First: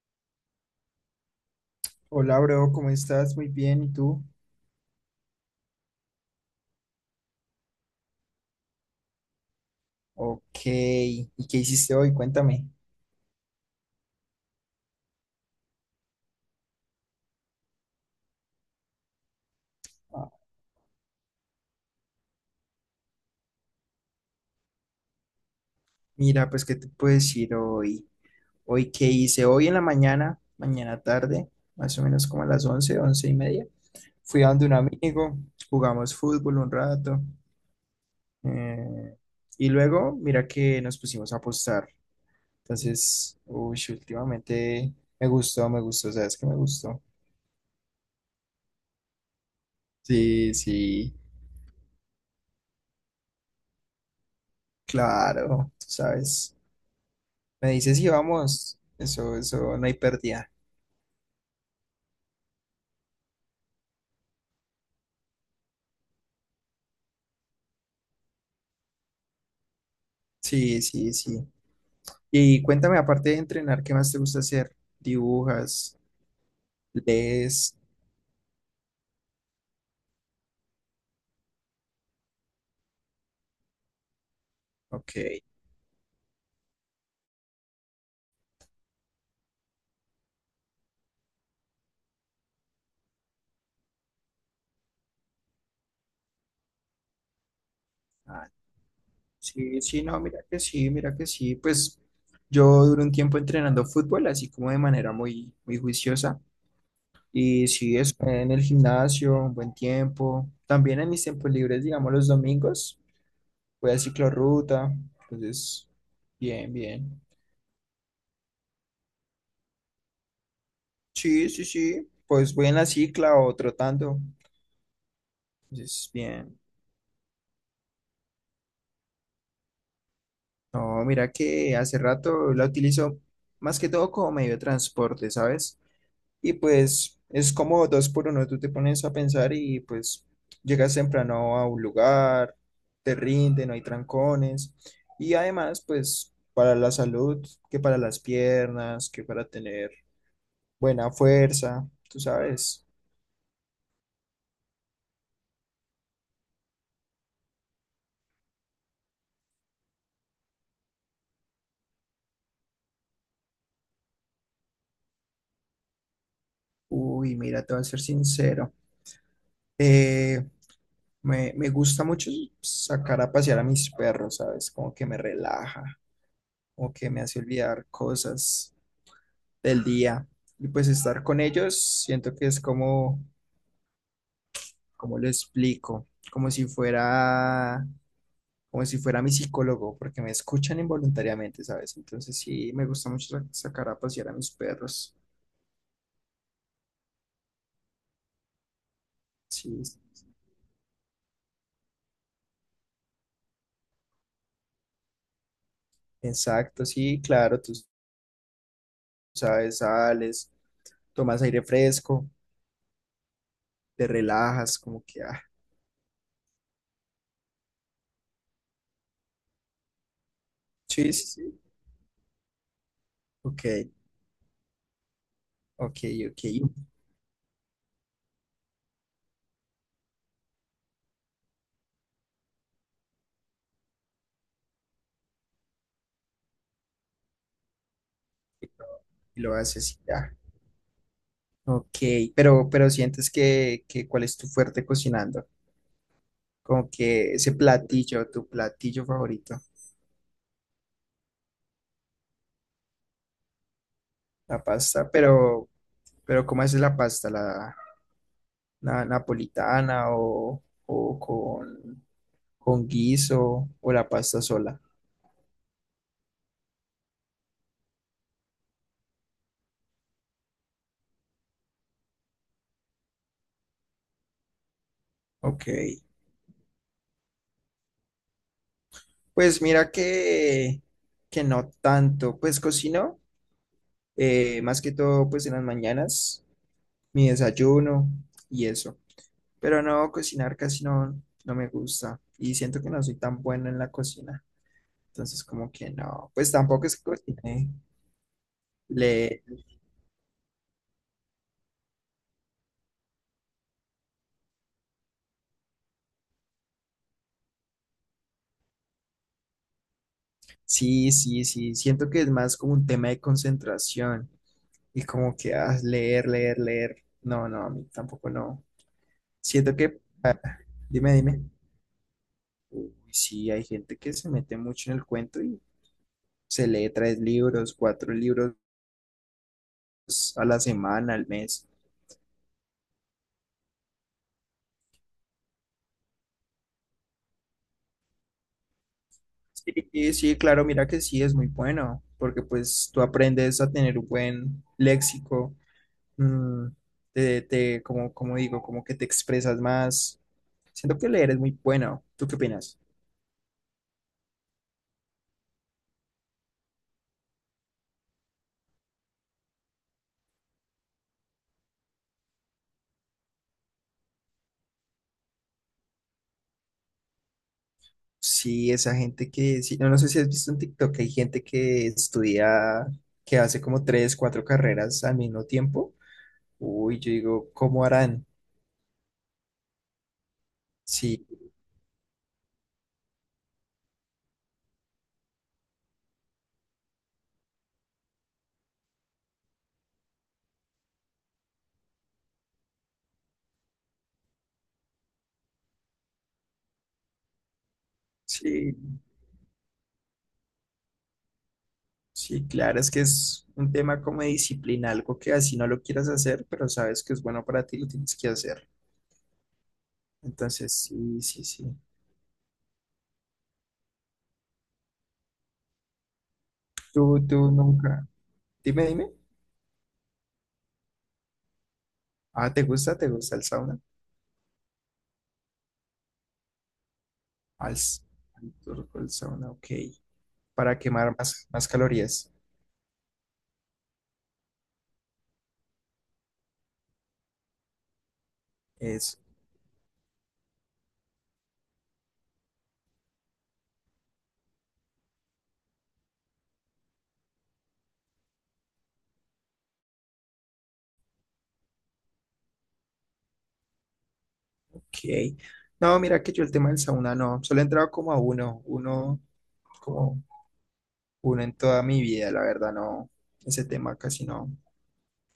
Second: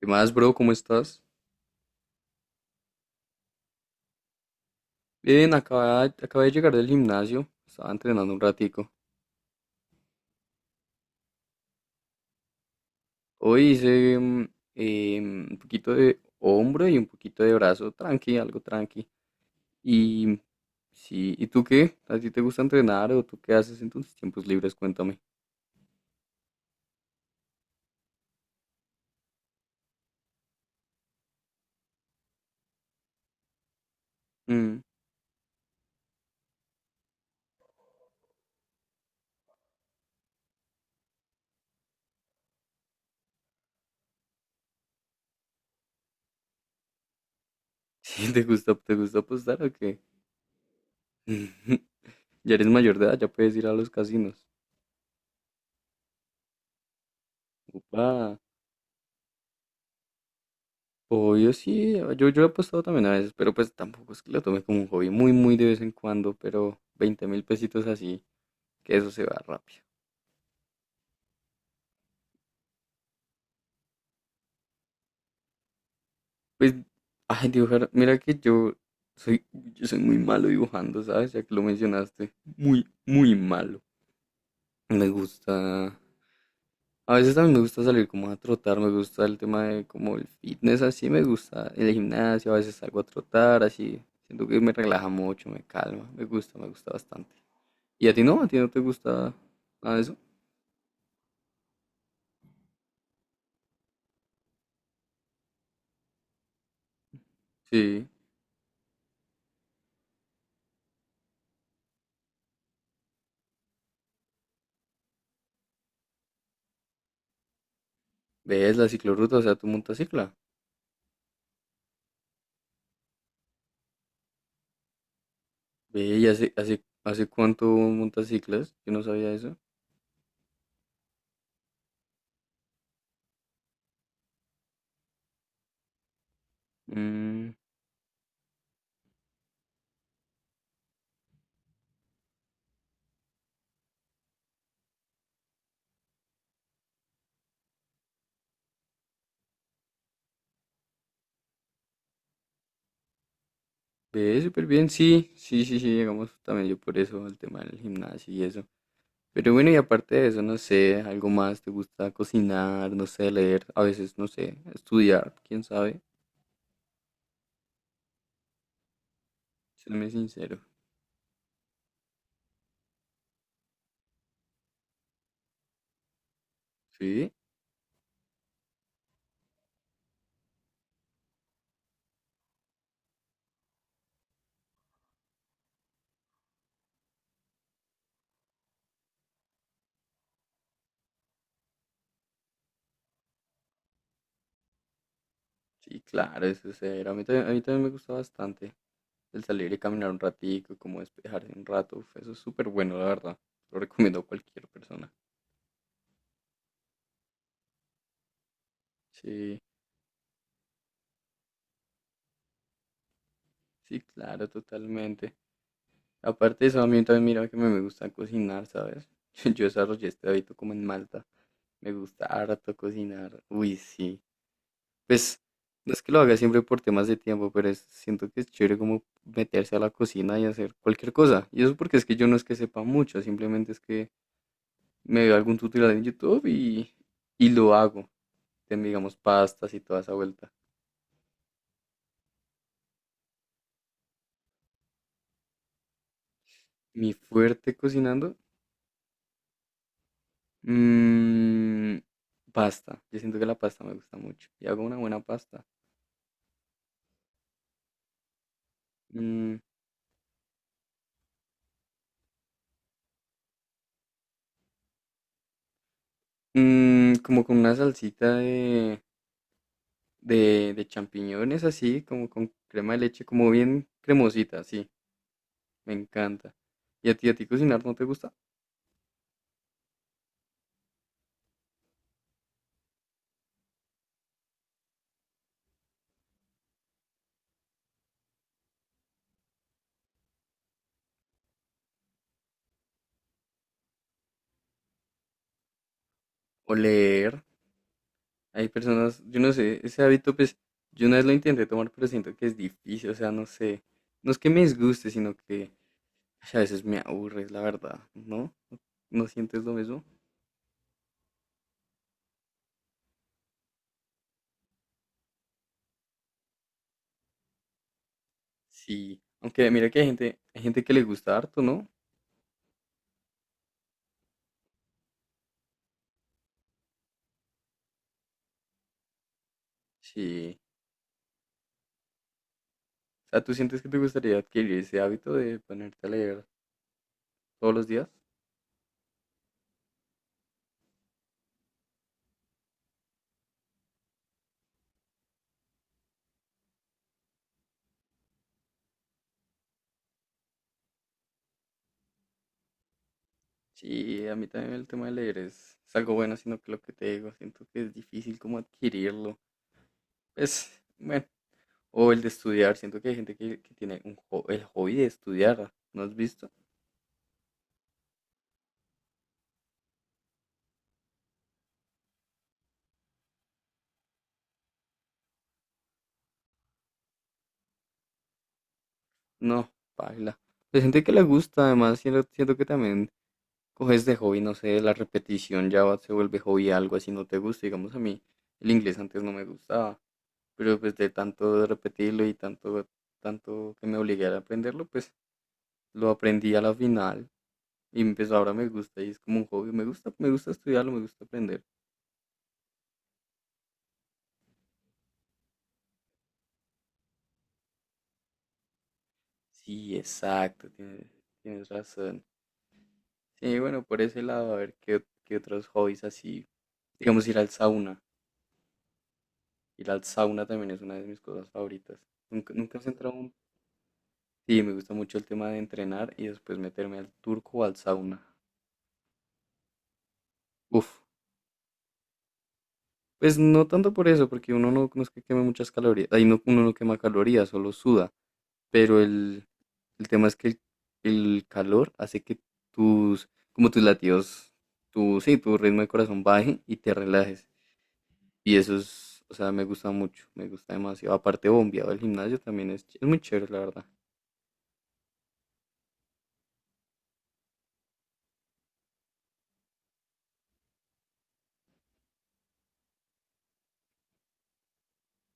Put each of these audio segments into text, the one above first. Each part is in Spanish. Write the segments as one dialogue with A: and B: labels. A: ¿Qué más, bro? ¿Cómo estás?
B: Hola, bro, ¿cómo estás? Muy bien, ¿y tú?
A: Bien, acabé de llegar del gimnasio. Estaba entrenando un ratico.
B: Ok, ¿y qué hiciste hoy? Cuéntame.
A: Hoy hice un poquito de hombro y un poquito de brazo. Tranqui, algo tranqui.
B: Ah.
A: Y sí, ¿y tú qué? ¿A ti te gusta entrenar o tú qué haces en tus tiempos libres? Cuéntame.
B: Mira, pues, ¿qué te puedo decir hoy? Hoy, ¿qué hice? Hoy en la mañana, mañana tarde, más o menos como a las 11, 11:30, fui a donde un
A: Mm.
B: amigo, jugamos fútbol un rato, eh, y luego, mira que nos pusimos a apostar. Entonces, uy, últimamente me gustó, ¿sabes qué me gustó?
A: ¿Sí te gusta apostar o qué?
B: Sí, sí,
A: Ya eres mayor de edad, ya puedes ir a los casinos.
B: claro, tú sabes. Me dice, sí,
A: Upa.
B: vamos, eso, no hay pérdida.
A: Obvio, sí, yo he apostado también a veces, pero pues tampoco es que lo tome como un hobby, muy, muy de vez en cuando, pero 20.000 pesitos así, que eso se va rápido.
B: Sí, sí, sí. Y cuéntame, aparte de entrenar, ¿qué más te gusta hacer? ¿Dibujas?
A: Pues, ay,
B: ¿Lees?
A: dibujar, mira que yo soy muy malo dibujando, ¿sabes? Ya que lo mencionaste, muy, muy malo. Me
B: Ok.
A: gusta, a veces también me gusta salir como a trotar, me gusta el tema de como el fitness, así me gusta, el gimnasio, a veces salgo a trotar, así, siento que me relaja mucho, me calma, me gusta bastante. ¿Y a ti no? ¿A
B: Ah,
A: ti no te gusta
B: sí,
A: nada de
B: sí,
A: eso?
B: no, mira que sí, mira que sí. Pues yo duré un tiempo entrenando fútbol, así como de manera muy, muy juiciosa. Y sí,
A: Sí.
B: es en el gimnasio, un buen tiempo. También en mis tiempos libres, digamos los domingos, voy a ciclorruta. Entonces, bien, bien.
A: ¿Ves la ciclorruta? O sea, tú montas cicla.
B: Sí, sí, sí. Pues voy en la cicla o trotando.
A: Ve,
B: Es
A: ¿y hace,
B: bien.
A: hace, hace cuánto montas ciclas? Yo no sabía eso.
B: No, mira que hace rato la utilizo más que todo como medio de transporte, ¿sabes? Y pues
A: Mm,
B: es como dos por uno. Tú te pones a pensar y pues llegas temprano a un lugar, te rinde, no hay trancones. Y además, pues para la salud, que para las piernas, que para tener buena fuerza, tú sabes.
A: ve, súper bien. Sí, sí, sí, sí. Llegamos también yo por eso, al tema del gimnasio y eso. Pero bueno, y aparte de eso, no sé, algo más. ¿Te gusta cocinar? No sé, leer. A veces, no sé, estudiar. ¿Quién sabe?
B: Uy, mira, te voy a ser sincero.
A: Séme
B: Eh,
A: sincero.
B: me gusta mucho sacar a pasear a mis perros, ¿sabes? Como que me relaja, como que me
A: Sí,
B: hace olvidar cosas del día. Y pues estar con ellos, siento que es como, como lo explico, como si fuera mi psicólogo, porque me escuchan involuntariamente, ¿sabes? Entonces sí, me gusta mucho sacar a pasear a mis perros.
A: sí, claro, eso es cero. A mí también me gusta bastante. El salir y
B: Sí,
A: caminar un ratico, como despejarse un rato, uf, eso es súper bueno, la verdad. Lo recomiendo a cualquier persona.
B: exacto, sí, claro, tú
A: Sí,
B: sabes, sales, tomas aire fresco,
A: sí,
B: te
A: claro,
B: relajas, como que,
A: totalmente.
B: ah,
A: Aparte de eso, a mí también mira que me gusta cocinar, ¿sabes? Yo desarrollé este hábito como en
B: sí,
A: Malta.
B: sí, sí,
A: Me gusta harto cocinar. Uy,
B: ok.
A: sí. Pues no
B: Ok,
A: es que lo haga
B: ok. Y
A: siempre
B: lo
A: por temas de tiempo, pero siento que es chévere como meterse a la cocina y hacer cualquier cosa. Y eso porque es que yo no es que sepa mucho, simplemente es que me veo algún tutorial en YouTube y lo hago. Digamos,
B: y lo
A: pastas y
B: haces
A: toda
B: y
A: esa
B: ya.
A: vuelta.
B: Ok, pero sientes que, cuál es tu fuerte cocinando. Como
A: Mi
B: que ese
A: fuerte
B: platillo,
A: cocinando,
B: tu platillo favorito,
A: mm, pasta. Yo siento que la pasta me gusta mucho.
B: la
A: Y hago una
B: pasta.
A: buena pasta.
B: Pero ¿cómo haces la pasta? ¿La
A: Mm,
B: napolitana o con guiso o la pasta sola?
A: como con una salsita de, de champiñones así, como con crema de leche, como bien cremosita, sí.
B: Ok,
A: Me encanta. ¿Y a ti cocinar no te gusta?
B: pues mira que no tanto, pues cocino, más que todo pues en las mañanas, mi desayuno y eso. Pero no, cocinar casi no, no me gusta y siento que no soy tan bueno en la cocina. Entonces como que no, pues
A: O
B: tampoco es que
A: leer.
B: cocine.
A: Hay personas,
B: Le,
A: yo no sé, ese hábito, pues, yo una vez lo intenté tomar, pero siento que es difícil, o sea, no sé. No es que me disguste, sino que a veces me aburres, la verdad, ¿no? ¿No sientes lo mismo?
B: sí, sí, sí, siento que es más como un tema de concentración y como que ah, leer, leer, leer. No, no, a mí tampoco no.
A: Sí. Aunque
B: Siento
A: mira que
B: que,
A: hay gente que le
B: dime,
A: gusta
B: dime.
A: harto, ¿no?
B: Uy, sí, hay gente que se mete mucho en el cuento y se lee tres libros, cuatro libros pues, a
A: Sí.
B: la semana, al mes.
A: O sea, ¿tú sientes que te gustaría adquirir ese hábito de ponerte a leer todos los días?
B: Sí, sí, claro, mira que sí es muy bueno, porque pues tú aprendes a tener un buen léxico, mm, como digo, como que te expresas más. Siento que leer es muy bueno. ¿Tú qué opinas?
A: Sí, a mí también el tema de leer es algo bueno, sino que lo que te digo, siento que es difícil como adquirirlo. Es, bueno, o el de estudiar, siento que hay gente que tiene un el hobby de estudiar, ¿no has visto?
B: Sí, esa gente que, sí, no, no sé si has visto en TikTok, que hay gente que estudia, que hace como tres, cuatro carreras al mismo tiempo. Uy, yo digo, ¿cómo harán?
A: No, paila. Hay gente que le
B: Sí,
A: gusta, además, siento, siento que también coges de hobby, no sé, la repetición ya se vuelve hobby algo así, no te gusta, digamos a mí, el inglés antes no me gustaba, pero pues de tanto de repetirlo y tanto, tanto que me obligué a aprenderlo, pues lo aprendí a la final y pues ahora me
B: sí,
A: gusta y es como un hobby, me gusta estudiarlo, me gusta aprender.
B: sí, claro, es que es un tema como de disciplina, algo que así no lo quieras hacer, pero sabes que es bueno para ti, lo tienes que hacer.
A: Sí, exacto,
B: Entonces, sí, sí,
A: tienes
B: sí.
A: razón. Sí, bueno, por ese lado, a ver qué, qué otros hobbies así,
B: Tú,
A: digamos
B: tú nunca. Dime, dime.
A: ir al sauna también es una de mis cosas favoritas.
B: Ah,
A: Nunca,
B: ¿te
A: nunca has
B: gusta? ¿Te
A: entrado.
B: gusta el sauna?
A: Sí, me gusta mucho el tema de entrenar y después meterme al turco o
B: Al,
A: al
B: s-
A: sauna.
B: al turco el sauna, ok. Para
A: Uf,
B: quemar más calorías.
A: pues no tanto por eso, porque uno no, no es que queme muchas calorías, ahí no, uno no quema calorías, solo suda, pero
B: Es,
A: el tema es que el calor hace que tus, como tus latidos, tu, sí, tu ritmo de corazón baje y te relajes. Y eso es, o sea, me gusta mucho, me gusta demasiado. Aparte, bombeado el gimnasio también es, es muy chévere, la verdad.
B: ok. No, mira que yo el tema del sauna no. Solo he entrado como a uno, uno, como uno en toda mi vida, la verdad, no. Ese tema casi no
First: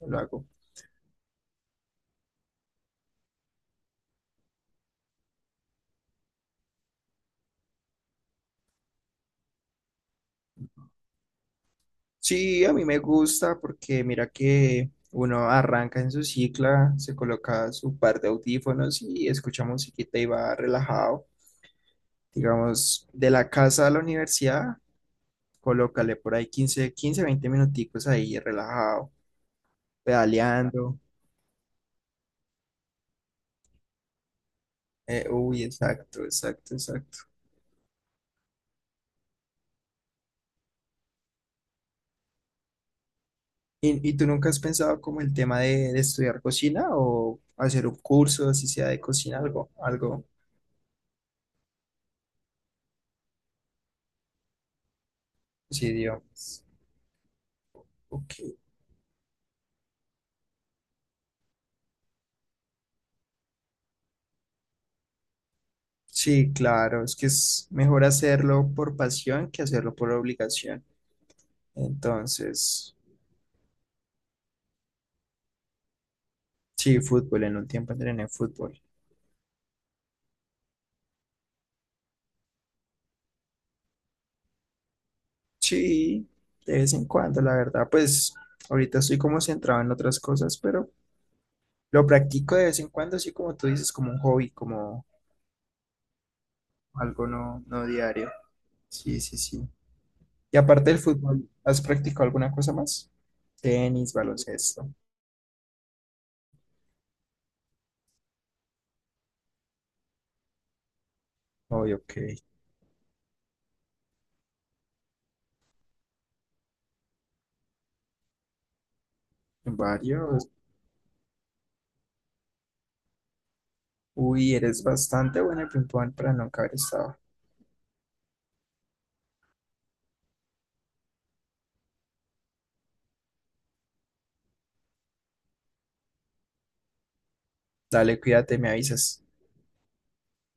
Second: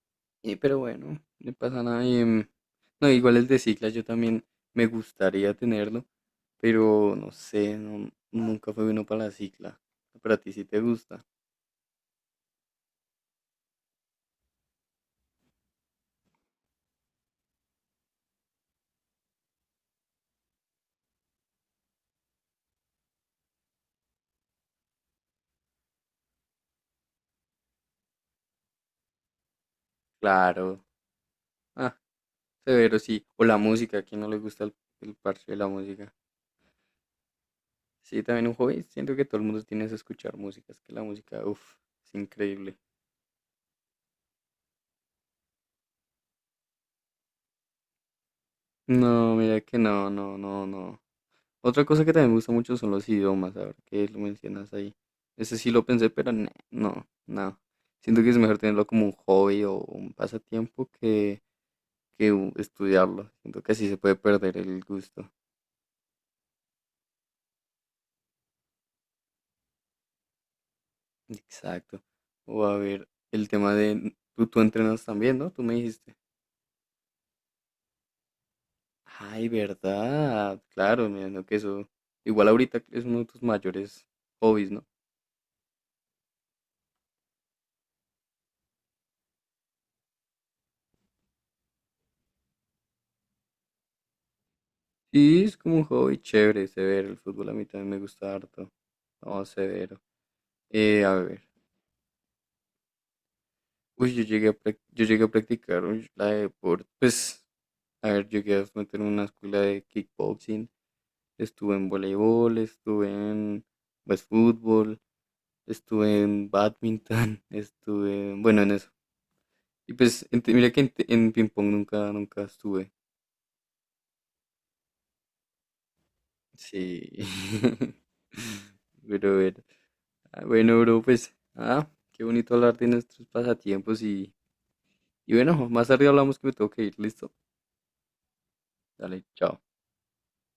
B: no lo hago.
A: Y pero bueno, no pasa nada. No, igual el de cicla yo también me gustaría tenerlo, pero no sé, no, nunca fue bueno para la cicla. Pero a ti sí te gusta.
B: Sí, a mí me gusta porque mira que uno arranca en su cicla, se coloca su par de audífonos y escucha musiquita y va relajado. Digamos, de la casa a la universidad, colócale por ahí 15, 15, 20 minuticos ahí relajado,
A: Claro.
B: pedaleando.
A: Ah, severo, sí. O la música, ¿a quién no le gusta el
B: Eh,
A: parche de
B: uy,
A: la música?
B: exacto, exacto, exacto.
A: Sí, también un hobby. Siento que todo el mundo tiene que escuchar música. Es que la música, uff, es increíble.
B: ¿Y tú nunca has pensado como el tema de estudiar cocina o hacer un curso, si sea de
A: No,
B: cocina,
A: mira
B: algo,
A: que no,
B: algo,
A: no, no, no. Otra cosa que también me gusta mucho son los idiomas, ahora que lo mencionas ahí. Ese sí lo
B: sí,
A: pensé, pero nah,
B: digamos.
A: no, no. Siento que
B: Ok.
A: es mejor tenerlo como un hobby o un pasatiempo que estudiarlo. Siento que así se puede perder el gusto.
B: Sí, claro, es que es mejor hacerlo por pasión que hacerlo por obligación.
A: Exacto. O a
B: Entonces,
A: ver, el tema de... Tú entrenas también, ¿no? Tú me dijiste.
B: sí, fútbol, en un tiempo entrené fútbol.
A: Ay, verdad. Claro, me imagino que eso... Igual ahorita es uno de tus mayores hobbies, ¿no?
B: Sí, de vez en cuando, la verdad, pues ahorita estoy como centrado en otras cosas, pero lo practico de vez en cuando, así como tú dices, como un hobby, como
A: Sí, es como un hobby chévere, severo. El
B: algo
A: fútbol a
B: no,
A: mí
B: no
A: también me
B: diario.
A: gusta harto.
B: Sí, sí,
A: No,
B: sí.
A: severo.
B: Y aparte del
A: A ver,
B: fútbol, ¿has practicado alguna cosa más? Tenis,
A: uy,
B: baloncesto.
A: yo llegué a practicar uy, la de deporte, pues, a ver, llegué a meter en una escuela de kickboxing, estuve
B: Oh,
A: en
B: ok,
A: voleibol, estuve en, pues, fútbol, estuve en badminton, estuve, bueno, en eso. Y pues,
B: varios.
A: mira que en, en ping pong nunca, nunca estuve.
B: Uy, eres bastante buena en ping-pong para nunca haber
A: Sí.
B: estado.
A: Pero bueno, ah, bueno, bro, pues, ah, qué bonito hablar de nuestros pasatiempos y bueno, más tarde hablamos que me tengo que ir, ¿listo?
B: Dale, cuídate, me avisas.
A: Dale, chao.